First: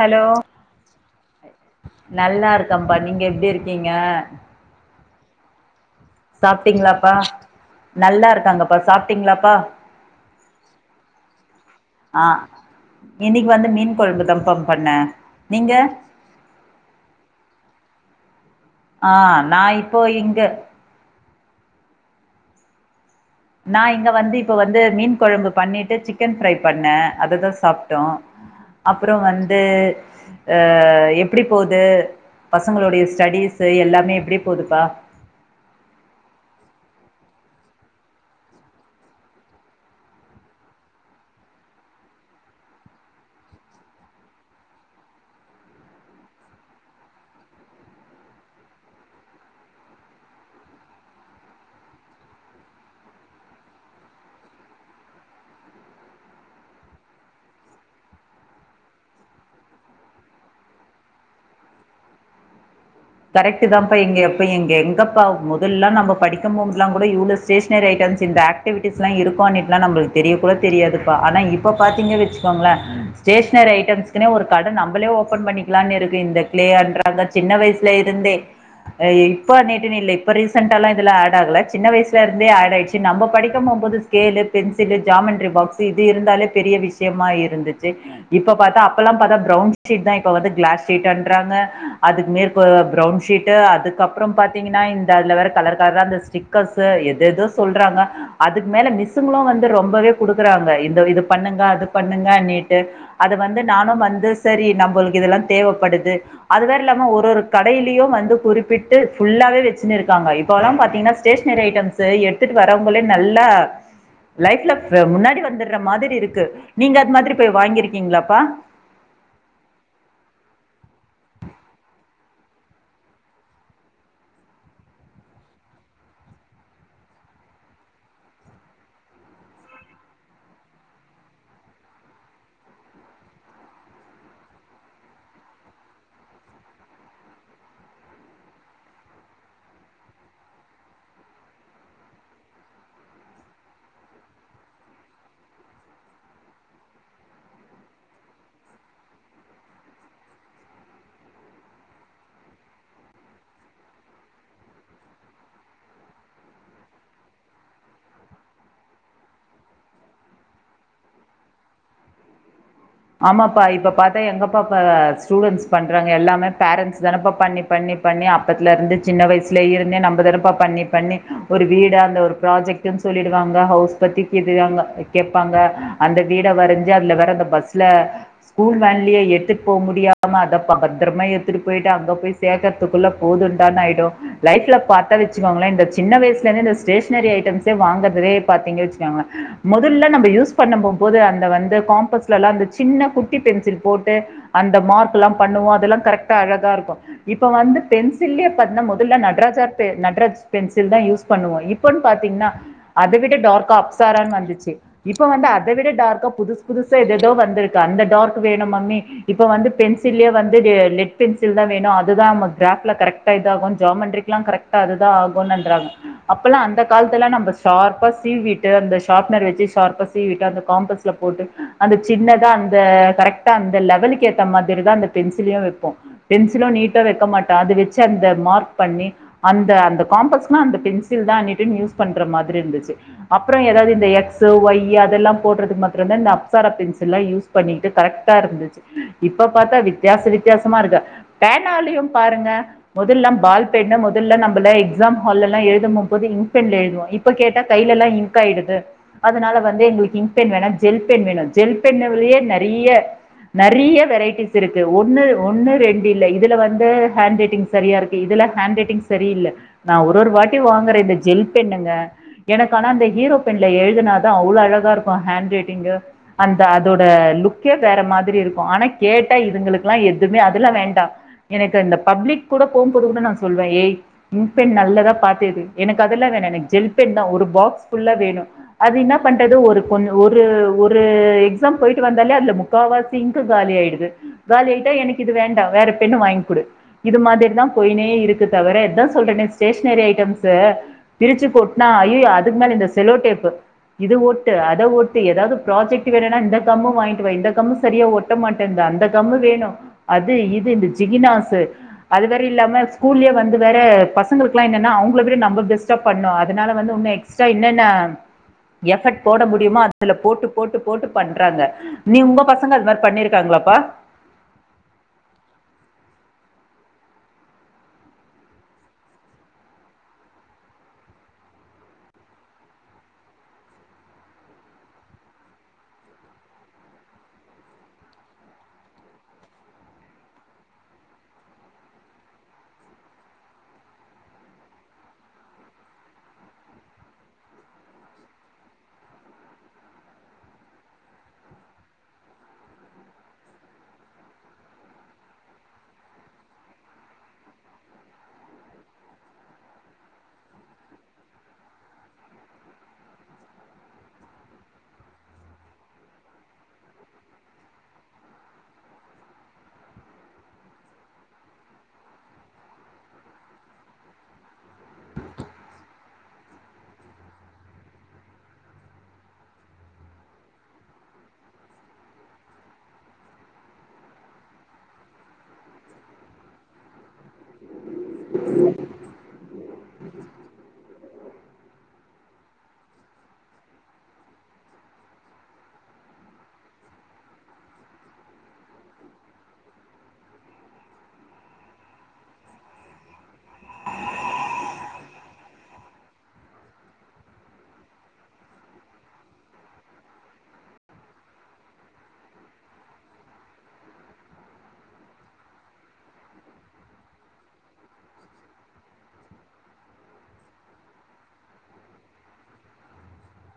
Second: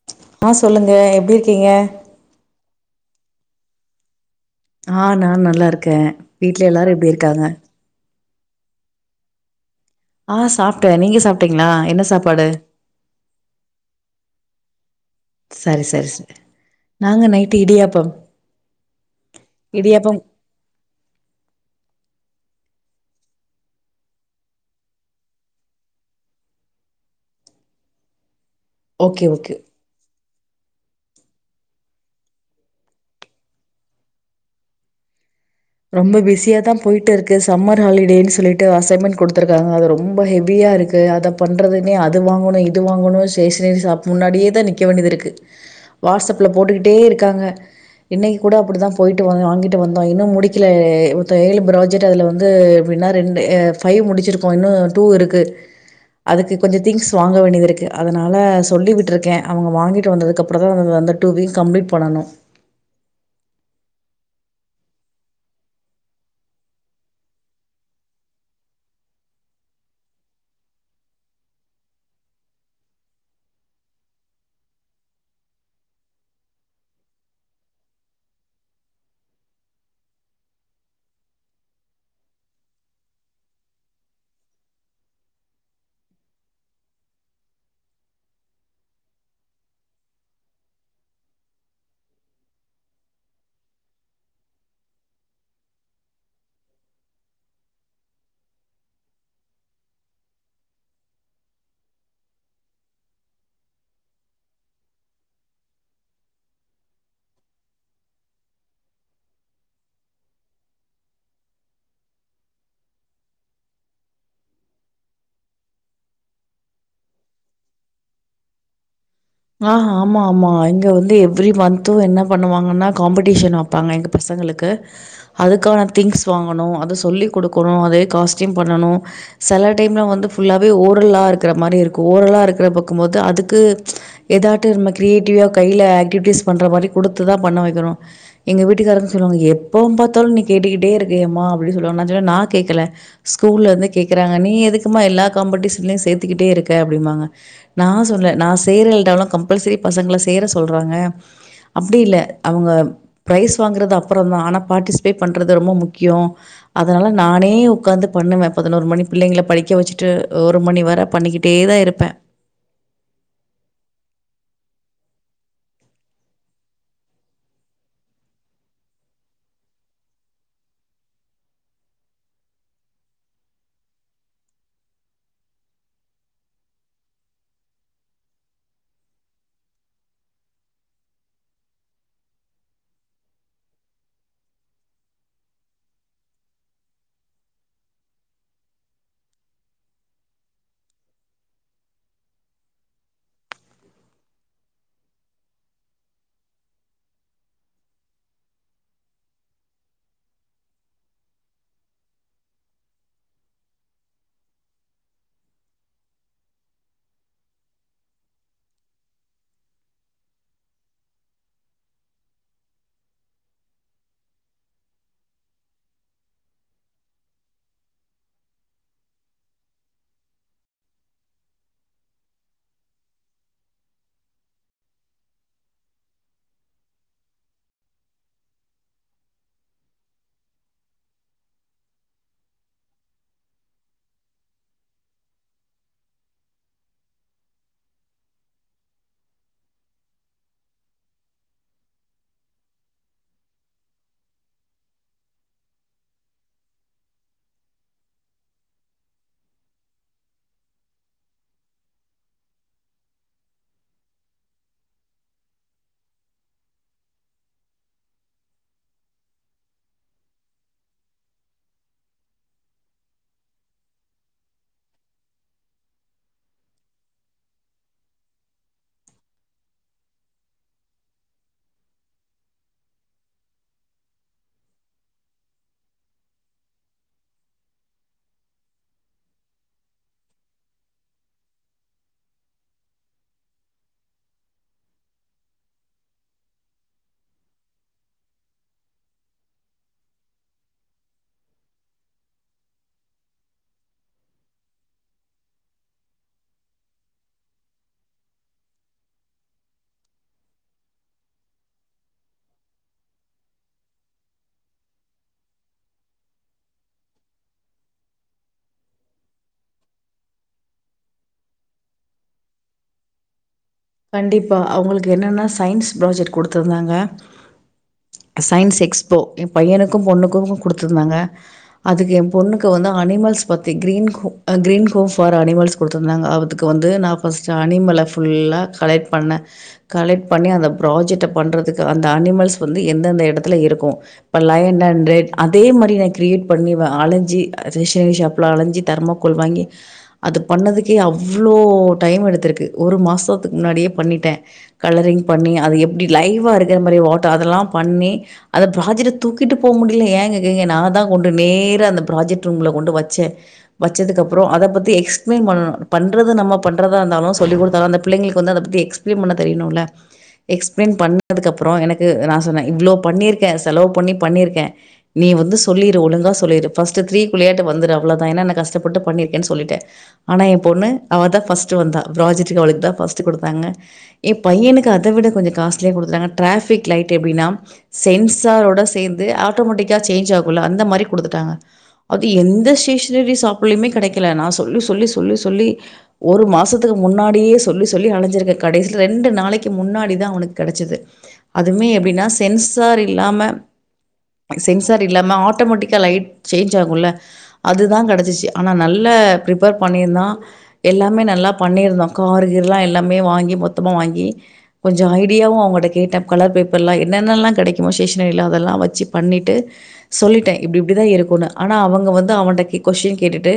Hello ஆ சொல்லுங்க எப்டி இருக்கீங்க நல்லா இருக்கம்பா நீங்க எப்டி இருக்கீங்க ஆ நான் நல்லா இருக்க வீட்ல எல்லாரு எப்டி சாப்ட்டீங்களாப்பா இருக்காங்க நல்லா இருக்காங்கப்பா சாப்டீங்களாப்பா ஆ சாப்ட்ட நீங்க சாப்ட்டீங்களா என்ன ஆ சாப்பாடு இன்னைக்கு வந்து மீன் கொழம்பு தாம்பா பண்ண நீங்க சரி சரி சரி நாங்க நைட்டு இடியாப்பம் ஆ நா இப்போ இடியாப்பம் இங்க நா இங்க வந்து இப்ப வந்து மீன் குழம்பு பண்ணிட்டு சிக்கன் ஃரை பண்ணே அததா சாப்ட்டோ அப்புற ஓகே ஓகே வந்து அ எப்டி போது பசங்களுடைய ஸ்டடீஸ் எல்லாமே எப்டி போதுப்பா ரொம்ப பிஸியா தா போயிட்டு இருக்கு சம்மர் ஹாலிடேன் சொல்லிட்டு அசைன்மெண்ட் கொடுத்துருக்காங்க அது ரொம்ப ஹெவியா இருக் இது அத பண்றதுனே அது வாங்கோன்னு இது வாங்கோன்னு ஸ்டேஷனரி ஷாப் முன்னாடியேதா நிக்க வேண்டியது இருக்கு வாட்ஸ்அப்ல போட்டுக்கிட்டே இருக்காங்க இன்னைக்கு கூட அப்டித்தா போயிட்டு வ வாங்கிட்டு வந்தோ இன்னு முடி க்கில ஒருத்தே ஏழு ப்ராஜெட் அதுல வந்து எப்டின்னா ரெண்டு எ ஃபைவ் முடிச்சிருக்கோ இன்னும் டூ இருக்கு அதுக்கு கொஞ்சசோ திங்ஸ் வாங்க வேண்டியது இருக்கு அதனால சொல்லி விட்டுருக்கேன் அவுங்க வாங்கிட்டு வந்ததுக்கு அப்றோதா அத வந்து டூ வீக் கம்ளீட் பண்ணணு கரெக்ட்டு தாம்ப்பா எங்க எப்ப எங்க எங்கப்பா மொதல்லா நம்ப படிக்க போம்போதுலா கூட இவ்ளோ ஸ்டேஷ்னரி ஐட்டம்ஸ் இந்த ஆக்ட் ஆக்டிவிட்டிஸ்லா இருக்கு ஆனா நம்மளுக்கு தெரிய கூட தெரியாதுப்பா ஆனா இப்போ பாத்தீங்க வச்சுக்கோங்ள ஸ்டேஷ்னரி ஐட்டம்ஸ்க்குனே ஒரு கட நம்மளே ஓபன் பண்ணிக்கலான்னு இருக்கு இந்த கிளேஅன்றாங்க சின்ன வயசு ப்லே இருந்தே அ இப்ப நேட்டுன்னு இல்ல இப்ப ரீசன்ட்டாள்ளா இதுல ஆட் ஆகல சின்ன வயசுல இருந்தே ஆட் ஆயிச்சு நம்ப படிக்க போம்போது ஸ்கேலு பென்சிலு ஜாமண்டரி பாக்ஸ்ஸு இது இருந்தாலே பெரிய விஷயமா இருந்துச்சு இப்ப பாத்தா அப்பெல்லா பாத்தா ப்ரவுன் ஷீட்தா இப்போ வந்து கிளாஸ் ஷீட்டண்றாங்க அதுக்கு மேற் ப் ப்ரவுன் ஷீட்டு அதுக்கப்ரோம் பாத்தீங்கன்னா இந்த அதுல வேற கலர் கலரா அந்த ஸ்டிக்கர்ஸ் அப்ரோ ஏதேதோ சொல்றாங்க அதுக்கு மேல மிஸ்சுங்களு வந்து ரொம்பவே குடுக்கறாங்க. இந்த இது பண்ணுங்க அது பண்ணுங்கணிட்டு. அது வந்து நானு வந்து சரி நம்மளுக்கு இதெல்லா தேவப்படுது அது வேற இல்லாம ஒரு ஒரு, கடையிலயு வந்து குறிப்பிட்டு ஃபுல்லாவே வெச்சின்னு இருக்காங்க இப்போல்லா பாத்தீங்கன்னா ஸ்டேஷனரி ஐட்டம்ஸ் சே எடுத்துட்டு வர்ரவங்களே நல்லா லைஃப்ல முன்னாடி வந்துடுற மாதிரி இருக்கு நீங்க அது மாதிரி போய் வாங்கிருக்கீங்களாப்பா. ஆ ஆமா ஆமா இங்க வந்து எவ்ரி மந்த்து என்ன பண்ணுவாங்கன்னா காம்படிஷன் அப் பாங்க எங்க பசங்களுக்கு அதுக்கான திங்ஸ் வாங்கணு அத சொல்லிக் கொடுக்கணு அதுவே காஸ்ட்யூம் பண்ணணு செல டைம்ல வந்து ஃபுல்லாவே ஓரல்லா இருக்கற மாரி இருக்கு ஓரலா இருக்கற பாக்கும் போது அதுக்கு எதாட்டு நம்ம கிரியேட்டிவா கையில ஆக்டிவிட்டிஸ் பண்ற மாரி குடுத்துதா பண்ண வெக்கணும் எங்க வீட்டுக்காரவங்க சொல்வாங்க எப்போம் பாத்தாலும் நீ கேட்டுக்கிட்டே இருக்கியேமா, அப்டி சொல்லுவாங்க நா சொல்லுவ நா கேக்கல ஸ்கூல்ல இருந்து கேக்கறாங்க நீ எதுக்குமா எல்லா காம்படிஷன்லயு சேத்துகிட்டே இருக்க அப்டிம்பாங்க நா சொல்ல நா செய்யற இல்டால்லா கம்பல்சரி பசங்கள சேர சொல்றாங்க அப்டி இல்ல அவுங்க பிரைஸ் வாங்கறது அப்றோந்தா ஆனா பார்ட்டிசிபேட் பண்றது ரொம்ப முக்யோ அதனால நானே உக்காந்து பண்ணுவ, பதினோரு மணி பிள்ளைங்கள படிக்க வெச்சுட்டு ஒரு மணி வரை பண்ணிகி டேதா இருப்ப ஆமாப்பா இப்ப பாத்தா எங்கப்பாப்ப ஸ்டுடென்ஸ் பண்றாங்க எல்லாமே பேரண்ட்ஸ் தானப்பா பண்ணி பண்ணி பண்ணி அப்பத்துல இருந்து சின்ன வயசுல இருந்தே நம்ம தானப்ப பண்ணி பண்ணி ஒரு வீடு அந்த ஒரு ப்ராஜெக்டுன் சொல்லிடுவாங்க, ஹவுஸ் பத்தி கேட்டுட்டு அவுங்க கேப்பாங்க அந்த வீட வரஞ்சு அதுல வற்ற அந்த பஸ் ல ஸ்கூல் வேன்லயே எடுத்துட்டு போ முடியாம அத பத்திரமா எடுத்துட்டு போயிட்டு அங்க போய் சேக்க துக்குள்ள போதுன்டானு ஆய்டு லைஃப்ல பாத்தா வெச்சுக்கோங்களே இந்த சின்ன வயசுல இருந்து இந்த ஸ்டேஷ்னரி ஐட்டம்ஸே வாங்கறதவே பாத்தீங்க வெச்சுக்கோங்களே மொதல்ல நம்ம யூஸ் பண்ண போம்போது அந்த வந்து காம்பஸ்லல்லா அந்த சின்ன குட்டி பென்சில் போட்டு அந்த மார்க்ல்லா பண்ணுவோ அதெல்லா கரெக்டா அழகா இருக்கு இப்ப வந்து பென்சில்யே பண்ணும்போது இல்ல நட்ராஜா பெ நட்ராஜ் பென்சில்தா யூஸ் பண்ணுவோ இப்போன் பாத்தீங்ன்னா அத விட டார்க்கா அப்சாரானு வந்துச்சு இப்ப வந்து அத விட டார்க்கா புதுசு புதுசா எதெதோ வந்துரு க்கு அந்த டார்க் வேணு மம்மி இப்ப வந்து பென்சில்யே வந்து கெ லெட் பென்சில்தா வேணு அதுதா நம்ம கிராப்ல கரெக்டா இதாகு ஜாமெண்ரிக் க்லா கரெக்ட்டா அதுதா ஆகுன்னறாங்க அப்பல்லா அந்த காலத்தல்லா நம்ப ஷார்ப்பா சீவிட்டு அந்த ஷார்ப்னர் வெச்சி ஷார்ப்பா சீவிட்டு அந்த காம்பஸ்ல போட்டு அந்த சின்னதா அந்த கரெக்ட்டா அந்த லெவலுக்கேத்த மாதிரிதா அந்த பென்சிலையு வெப்போ பென்சிலு நீட்டா வெக்க மாட்டா அது வெச்சு அந்த மார்க் பண்ணி அந்த அந்த காம்பஸ்க்னா அந்த பென்சில் தா நீட்டுனு யூஸ் பண்ற மாதிரி இருந்துச்சு அப்றோ ஏதாவ்து இந்த எக்ஸு ஓய்யி அதெல்லாம் போட்றதுக் மத்றந்தா இந்த அப்சரா பென்சில்லா யூஸ் பண்ணியிட்டு கரெக்ட்டா இருந்துச்சு இப்ப பாத்தா வித்யாச வித்யாசமா இருக்கு பேனாலயும் பாருங்க மொதல்லாம் பால்பென்னு மொதல்ல நம்பள எக்ஸாம் ஹால்லல்லா எழுதம் போம்போது இங்க் பென்ல எழுதுவோ இப் ப கேட்டா கைலல்லா இன்க்காய்டுது அதுனால வந்து எங்களுக்கு இன்க் பெண் வேணா ஜெல் பெண் வேணு ஜெல் பென்லேயே நறைய நறிய வெரைட்டிஸ் இருக்கு ஒன்னு ஒன்னு ரேண்டு இல்ல இதுல வந்து ஹேண் ரைட்டிங் சரியா இருக்கு இதுல ஹேண் ரைட்டிங் சரியில்ல நா ஒரு ஒரு வாட்டி வாங்குற இந்த ஜெல் பெண்ணுங்க எனக்கு ஆனா அந்த ஹீரோ பென்ல எழுதுனாதா அவ்ளோ அழகா இருக்கு ஹேண் ரைட்டிங்கு, அந்த அதோட புக்கே வேற மாதிரி இருக்கு ஆனா கேட்டா இதுங்களுக்லா எதுமே அதெல்லா வேண்டா எனக்கு அந்த பப்ளிக் கூட போம்போது கூட நா சொல்வ ஏய் இன்க் பென் நல்லதா பாத்து எடு எனக்கு அதல்லா வேணா எனக்கு ஜெல் பென்தா ஒரு பாக்ஸ் ஃபுல்லா வேணு அது இன்னா பண்றது ஒரு கொன் ஒரு ஒரு எக்ஸாம் போய்ட்டு வ ந்தாலே அத்ல முக்காவாசி இன்க்கு காலி ஆய்டுது காலி ஆயிட்டா எனக்கு இது வேண்டா வேற பென்னு வாய்ங்க் குடு இது மாதிரிதா போய்னே இருக்கு தவிர இதா சொல்றனே ஸ்டேஷ்னரி ஐட்டம்ஸு பிரிச்சு கொட்னா ஐயோ அதுக் மேல இந்த செலோடேப்பு இது ஒட்டு அத ஒட்டு ஏதாவ்து ப்ராஜெக்ட் வேணுனா இந்த கம்மு வாய் ன்ட்டு வா இந்த கம்மு சரியா ஒட்ட மாட்டேன்து அந்த கம்மு வேணு அது இது இந்த ஜிகினாசு அது வேற இல்லாம ஸ்கூல்லயே வந்து வேற பசங்களுக்குல்லா என்னன்னா அவ்ங்கள விட நம்ப பெஸ்டா பண்ணு அதுனால வந்து உன்னு எக் க்ஸ்ட்ரா என்னென்ன எஃபட் போட முடியுமோ அத்துல போட்டு போட்டு போட்டு பண்றாங்க நீ உங்க பசங்க அது மாரி பண்ணிருக்காங்ளாப்பா கண்டிப்பா அவ்ங்களுக்கு என்னென்னா சயின்ஸ் ப்ராஜெக்ட் குடுத்ருந்தாங்க சயின்ஸ் எக்ஸ்போ ஏம் பையனுக்கு பொண்ணுக்கு குடுத்துருந்தாங்க அதுக்கு ஏம் பொண்ணுக்கு வந்து அனிமல்ஸ் பத்தி green go a green go for animals குடுத்துர்ந்தாங்க அவதுக்கு வந்து நா ஃபஸ்ட்டு அனிமல ஃபுல்லா கலெக்ட் பண்ண கலெக்ட் பண்ணி அந்த ப்ராஜெக்ட்ட பண்றதுக்கு அந்த அனிமல்ஸ் வந்து எந்தெந்த எடத்துல இருக்கு இப்ப லயன் அண்ட் ரெட் அதே மாரி நா க்ரியேட் பண்ணி வ அலஞ்சி ரேஷ்னரி ஷாப்ல அலஞ்சி தர்மா கோல் வாங்கி அது பண்ணதுக்கே அவ்ளோ டைம் எடுத்துருக்கு ஒரு மாசொ துக் முன்னாடியே பண்ணிட்டே கலரிங் பண்ணி அது எப்டி லைவா இருக்குற மாரி வாட்ட அதெல்லாம் பண்ணி அந்த ப்ராஜெட்ட தூக்கிட்டு போ முடிய்ல ஏ கேக்குறிங்க நா தா கொண்டு நேரா அந்த ப்ராஜெக்ட் ரூம்ல கொண்டு வச்சே வச்சதுக்கப்றோ அதப் பத்தி எக்ஸ்ப்ளைன் பண்ணணு பண்றது நம்ம பண்றதா இருந்தாலு சொல்லி குடுத்தாதா அந்தப் பிள்ளைங்களுக்கு வந்து அதப் பத்தி எக்ஸ்ப்ளைன் பண்ண தெரியணுல்ல எக்ஸ்ப்ளைன் பண்ணதுக்கப்பறோ எனக்கு நா சொன்ன இவ்ளோ பண்ணிருக்க செலவு பண்ணி பண்ணிருக்கே நீ வந்து சொல்லிரு ஒழுங்கா சொல்லிரு ஃபஸ்ட்டு த்ரீ குள்ளையாட்டு வந்துரு அவ்ளோதா ஏன்னா நா கஷ்டப்பட்டு பண்ணிர்க்கன் சொல்லிட்ட ஆனா ஏம் பொண்ணு அவ தா ஃபஸ்ட்டு வந்தா ப்ராஜக்ட்டுக்கு அவளுக்தா ஃபஸ்ட்டு குடுத்தாங்க ஏ பையனுக்கு அத விட கொஞ்சொ காஸ்ட்லியா குடுத்துட்டாங்க ட்ராஃபிக் லைட் எப்டின்னா சென்சாரோட சேந்து ஆட்டோமேட்டிக்கா சேஞ்ச் ஆகுல்ல அந்த மாரி குடுத்துட்டாங்க அது எந்த ஸ்டேஷ்னரி சாப்லயுமே கெடைக்கல நா சொல்லி சொல்லி சொல்லி சொல்லி ஒரு மாசத்துக்கு முன்னாடியே சொல்லி சொல்லி நா அலைஞ்சிருக்க கடைசில ரெண்டு நாளைக்கு முன்னாடி தா அவனுக்கு கெடச்சது அதுமே எப்டின்னா சென்சார் இல்லாம சென்சார் இல்லாம ஆட்டோமேட்டிக்கா லைட் சேஞ்ச் ஆகுல்ல அதுதா கெடச்சிச்சு ஆனா நல்லெ ப்ரிப்பேர் பண்ணிருந்தா எல்லாமே நல்லா பண்ணிருந்தா கார்கீர் எல்லாமே வாங்கி மொத்தமா வாங்கி கொஞ்சோ ஐடியாவு அவங்கள்ட்ட கேட்டே கலர் பேப்பரெலா என்னென்னெலா கெடைக்குமோ ஸ்டேஷ்னரியிலா அதெல்லா வச்சு பண்ணிட்டு சொல்லிட்டே இப்டி இப்டிதா இருக்குன்னு ஆனா அவுங்க வந்து அவன்ட கொஸ்டின் கேட்டுட்டு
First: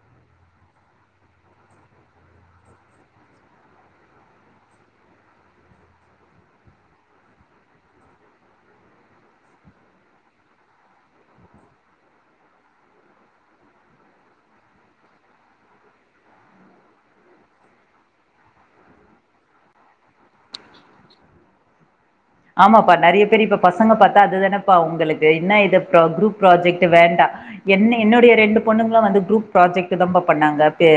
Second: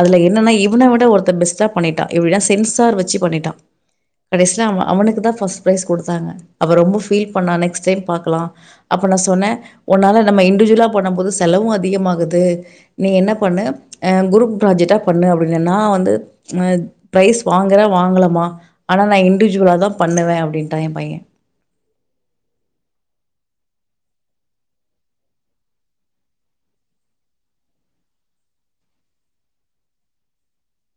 அதுல என்னன்னா இவன விட ஒருத்த பெஸ்ட்டா பண்ணிட்டா எப்டின்னா சென்சார் வச்சு பண்ணிட்டா கடைஸ்லே அவ அவனுக்கு தா ஃபஸ்ட் பிரைஸ் குடுத்தாங்க அப்ப ரொம்ப ஃபீல் பண்ணா நெக்ஸ்ட் டைம் பாக்கலா அப்ப நா சொன்னே உன்னால நம்ம இண்டிவிஜுவலா பண்ணும்போது செலவு அதிகமாகுது நீ என்ன பண்ணு அ குருப் ப்ராஜெக்டா பண்ணு அப்டின்னே நா வந்து அத் ப்ரைஸ் வாங்குற வாங்கலம்மா ஆனா நா இன்டிவிஜுவலா தா பண்ணுவே அப்டின்டா எ பையே ஆமாப்பா நெறைய பேர் இப்ப பசங்க பாத்தா அதுதானேப்பா உங்களுக்கு என்ன இதப்புறோ குரூப் ப்ராஜெக்ட் வேண்டா என் என்னுடைய ரெண்டு பொண்ணுங்களு வந்து குரூப் ப்ராஜெக்ட் தா பண்ணாங்க பே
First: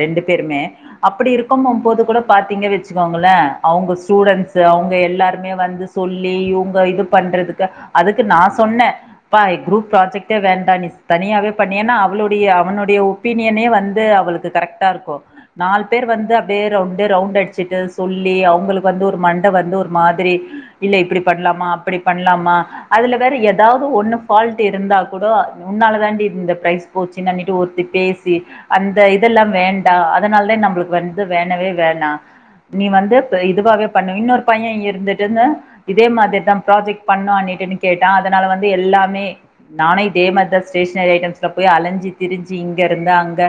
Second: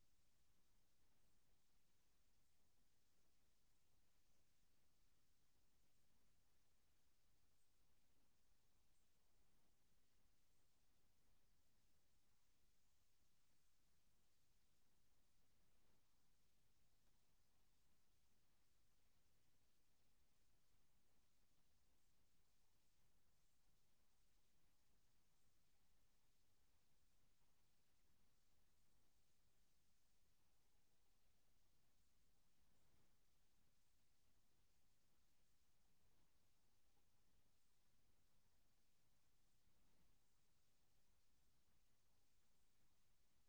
ரெண்டு பேருமே அப்படி இருக்குமோம்போது கூட பாத்தீங் வச்சுக்கோங்ளே அவுங்க ஸ்டூடென்ஸு அவுங்க எல்லாருக்கு இவே வந்து சொல்லி இவுங்க இது பண்றதுக்கு அதுக்கு நா சொன்னே பா குரூப் ப்ராஜெக்ட்டே வேண்டா நீ தனியாவே பண்ணு ஏன்னா அவளுடைய அவனுடைய ஒப் ஒப்பீனியனே வந்து அவளுக்கு கரெக்டா இருக்கு நால் பேர் வந்து அப்டியே ரவுண்டு ரவுண்ட் அடிச்சுட்டு சொல்லி அவுங்களுக்கு வந்து ஒரு மண்ட வந்து ஒரு மாதி சரி இல்ல இப்டி பண்ணலாமா அப்படி பண்ணலாமா அதுல வேற ஏதாவது ஒன்னு ஃபால்ட் இருந்தா கூடோ உன்னால தாண்டி இந்த பிரைஸ் போச்சி நன்னிட்டு ஒருத்தி பேசி அந்த இதெல்லாம் வேண்டா அதனால்தா நம்மளுக்கு வந்து வேணவே வேணா நீ வந்து ப் இதுவாவே பண்ணு இன்னொரு பையே இருந்து இதே மாதிரிதா ப்ராஜெக்ட் பண்ணும் அனிட்டுன்னு கேட்டா அதனால வந்து எல்லாமே நானு இதேமாரி தா ஸ்டேஷனரி ஐட்டம்ஸ்ல போய் அலைஞ்சி திரிஞ்சு இங்க இருந்து அங்க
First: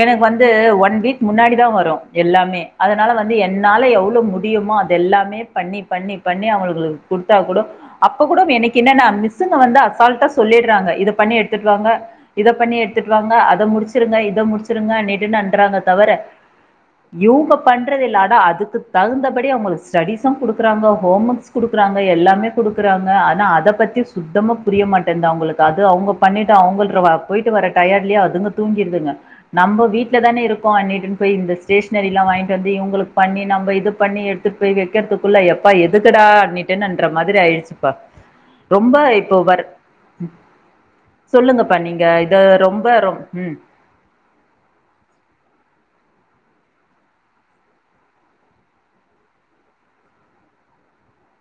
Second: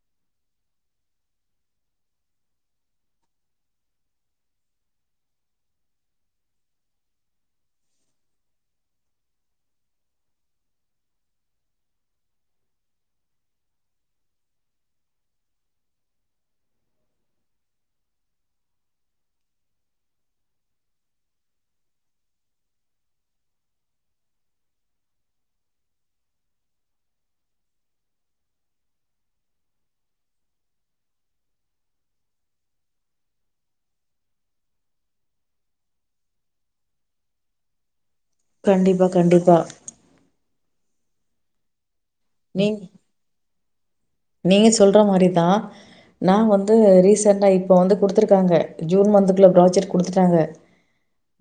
எனக்கு வந்து ஒன் வீக் முன்னாடி தா வரு எல்லாமே அதனால வந்து என்னால எவ்ளோ முடியுமோ எல்லாமே பண்ணி பண்ணி பண்ணி அவ்ங்ளுக்கு குடுத்தா கூட அப்ப கூட எனக்கு என்னன்னா மிஸ்சுங்க வந்து அசால்ட்டா சொல்லிடுறாங்க இத பண்ணி எடுத்துட்டு வாங்க இத பண்ணி எடுத்துட்டு வாங்க அத முடிச்சிருங்க இத முடிச்சிருங்க அண்ணிட்டுன்னு அன்த்றாங்க தவர இவுங்க பண்றது இல்ல ஆனா அதுக்கு தகுந்தபடி அவ்ங்களுக்கு ஸ்டடிஸும் கொடுக்க க்காங்க ஹோம் ஒர்க்ஸ் குடுக்குறாங்க எல்லாமே குடுக்குறாங்க ஆனா அத பத்தி சுத்தமா புரிய மாட்டேந்தா அவுங்களுக்கு அது அவுங்க பண்ணிட்டு அவுங்கள போயிட்டு வர டயர்லயே அதுங்க தூங்கிடுதுங்க நம்ம வீட்ல தான இருக்கோ அட்டுனு போய் இந்த ஸ்டேஷனரி எல்லா வாங்கிட்டு வந்து இவங்களுக்கு பண்ணி நம்ம இது பண்ணி எடு போய் வைக்கிறதுக்குள்ள எப்பா எதுக்குடா அண்ணனுட்டுன்ற மாதிரி ஆயிடுச்சுப்பா ரொம்ப கண்டிப்பா, இப்போ கண்டிப்பா. வர் சொல்லுங்கப்பா நீங்க இத நீங் ரொம்ப ரொம் ம் நீங்க சொல்ற மாரிதா நா வந்து ரீசெண்டா இப்போ வந்து குடுத்துருக்காங்க ஜூன் மந்த்துக்குள்ள ப்ராஜெக்ட் குடுத்துட்டாங்க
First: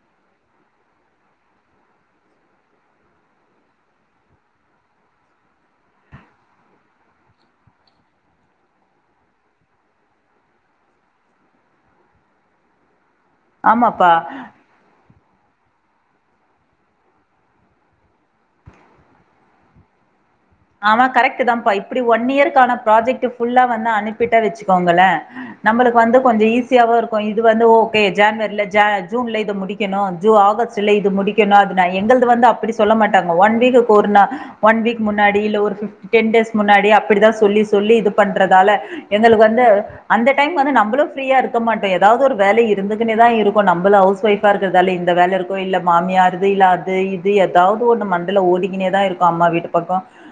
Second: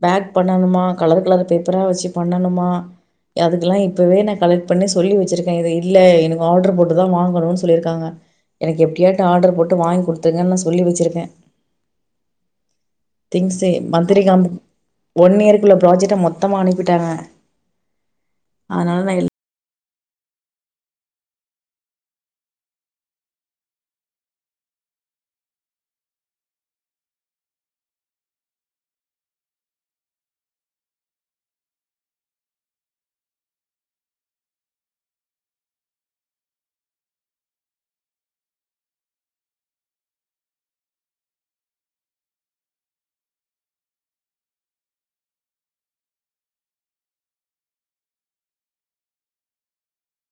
பேக் பண்ணணுமா கலர் கலர் பேப்பரா வச்சு பண்ணணுமா அதுக்கெல்லா இப்போவே நா கலெக்ட் பண்ணி சொல்லி வச்சருக்கே இது இல்ல எனக்கு ஆர்டரு போட்டு தா வாங்குணு சொ சொல்லியிருக்காங்க எனக்கு எப்டியாடு ஆர்டர் போட்டு வாங்கி குடுத்துருங்னு சொல்லி வச்சிருக்கே திங்ஸ்சே ஆமாப்பா மந்திரகம் ஒன் இயருக்குள்ள ப்ராஜெக்ட மொத்தமா அனுப்பிட்டாங்க அதனாலதா ஆமா கரெக்ட் தாம்பா இப்டி ஒன் இயர்கக்கான ப்ராஜெக்ட் புள்ளா வந்து அனுப்பிட்டா வச்சுக்கோங்களே நம்முளுக்கு வந்து கொஞ்சோ ஈஸியாவோ இருக்கோ இது வந்து ஓகே ஜேன்வர்ல ஜே ஜூன்ல இது முடிக் க்கணோ ஜூ ஆகஸ்ட்ல இது முடிக்கணோ அது நா எங்கள்து வந்து அப்புடி சொல்ல மாட்டாங்க ஒன் வீக்கு ஒரு நாள் ஒன் வீக் முன்னாடி இல்ல ஒரு ஃபிஃப் டென் டேஸ்க்கு முன்னாடி அப்புடிதா சொல்லி சொல்லி இது பண்றதால எங்குளுக்கு வந்து அந்த டைம் வந்து நம்மளு ஃப்ரீயா இருக்க மாட்டோ எதாவது ஒரு வேலை இருந்துக்குன்னேதா இருக்கோ நம்பளோ ஹவுஸ் ஒய்ஃப் வா இருக்கிறதால இந்த வேலை இருக்கோ இல்ல மாமியார்து இல்ல அது இது எதாவது ஒன்னு மண்டல ஓடிக்குனேதா இருக் உங்க அம்மா வீட்டு பக்கோ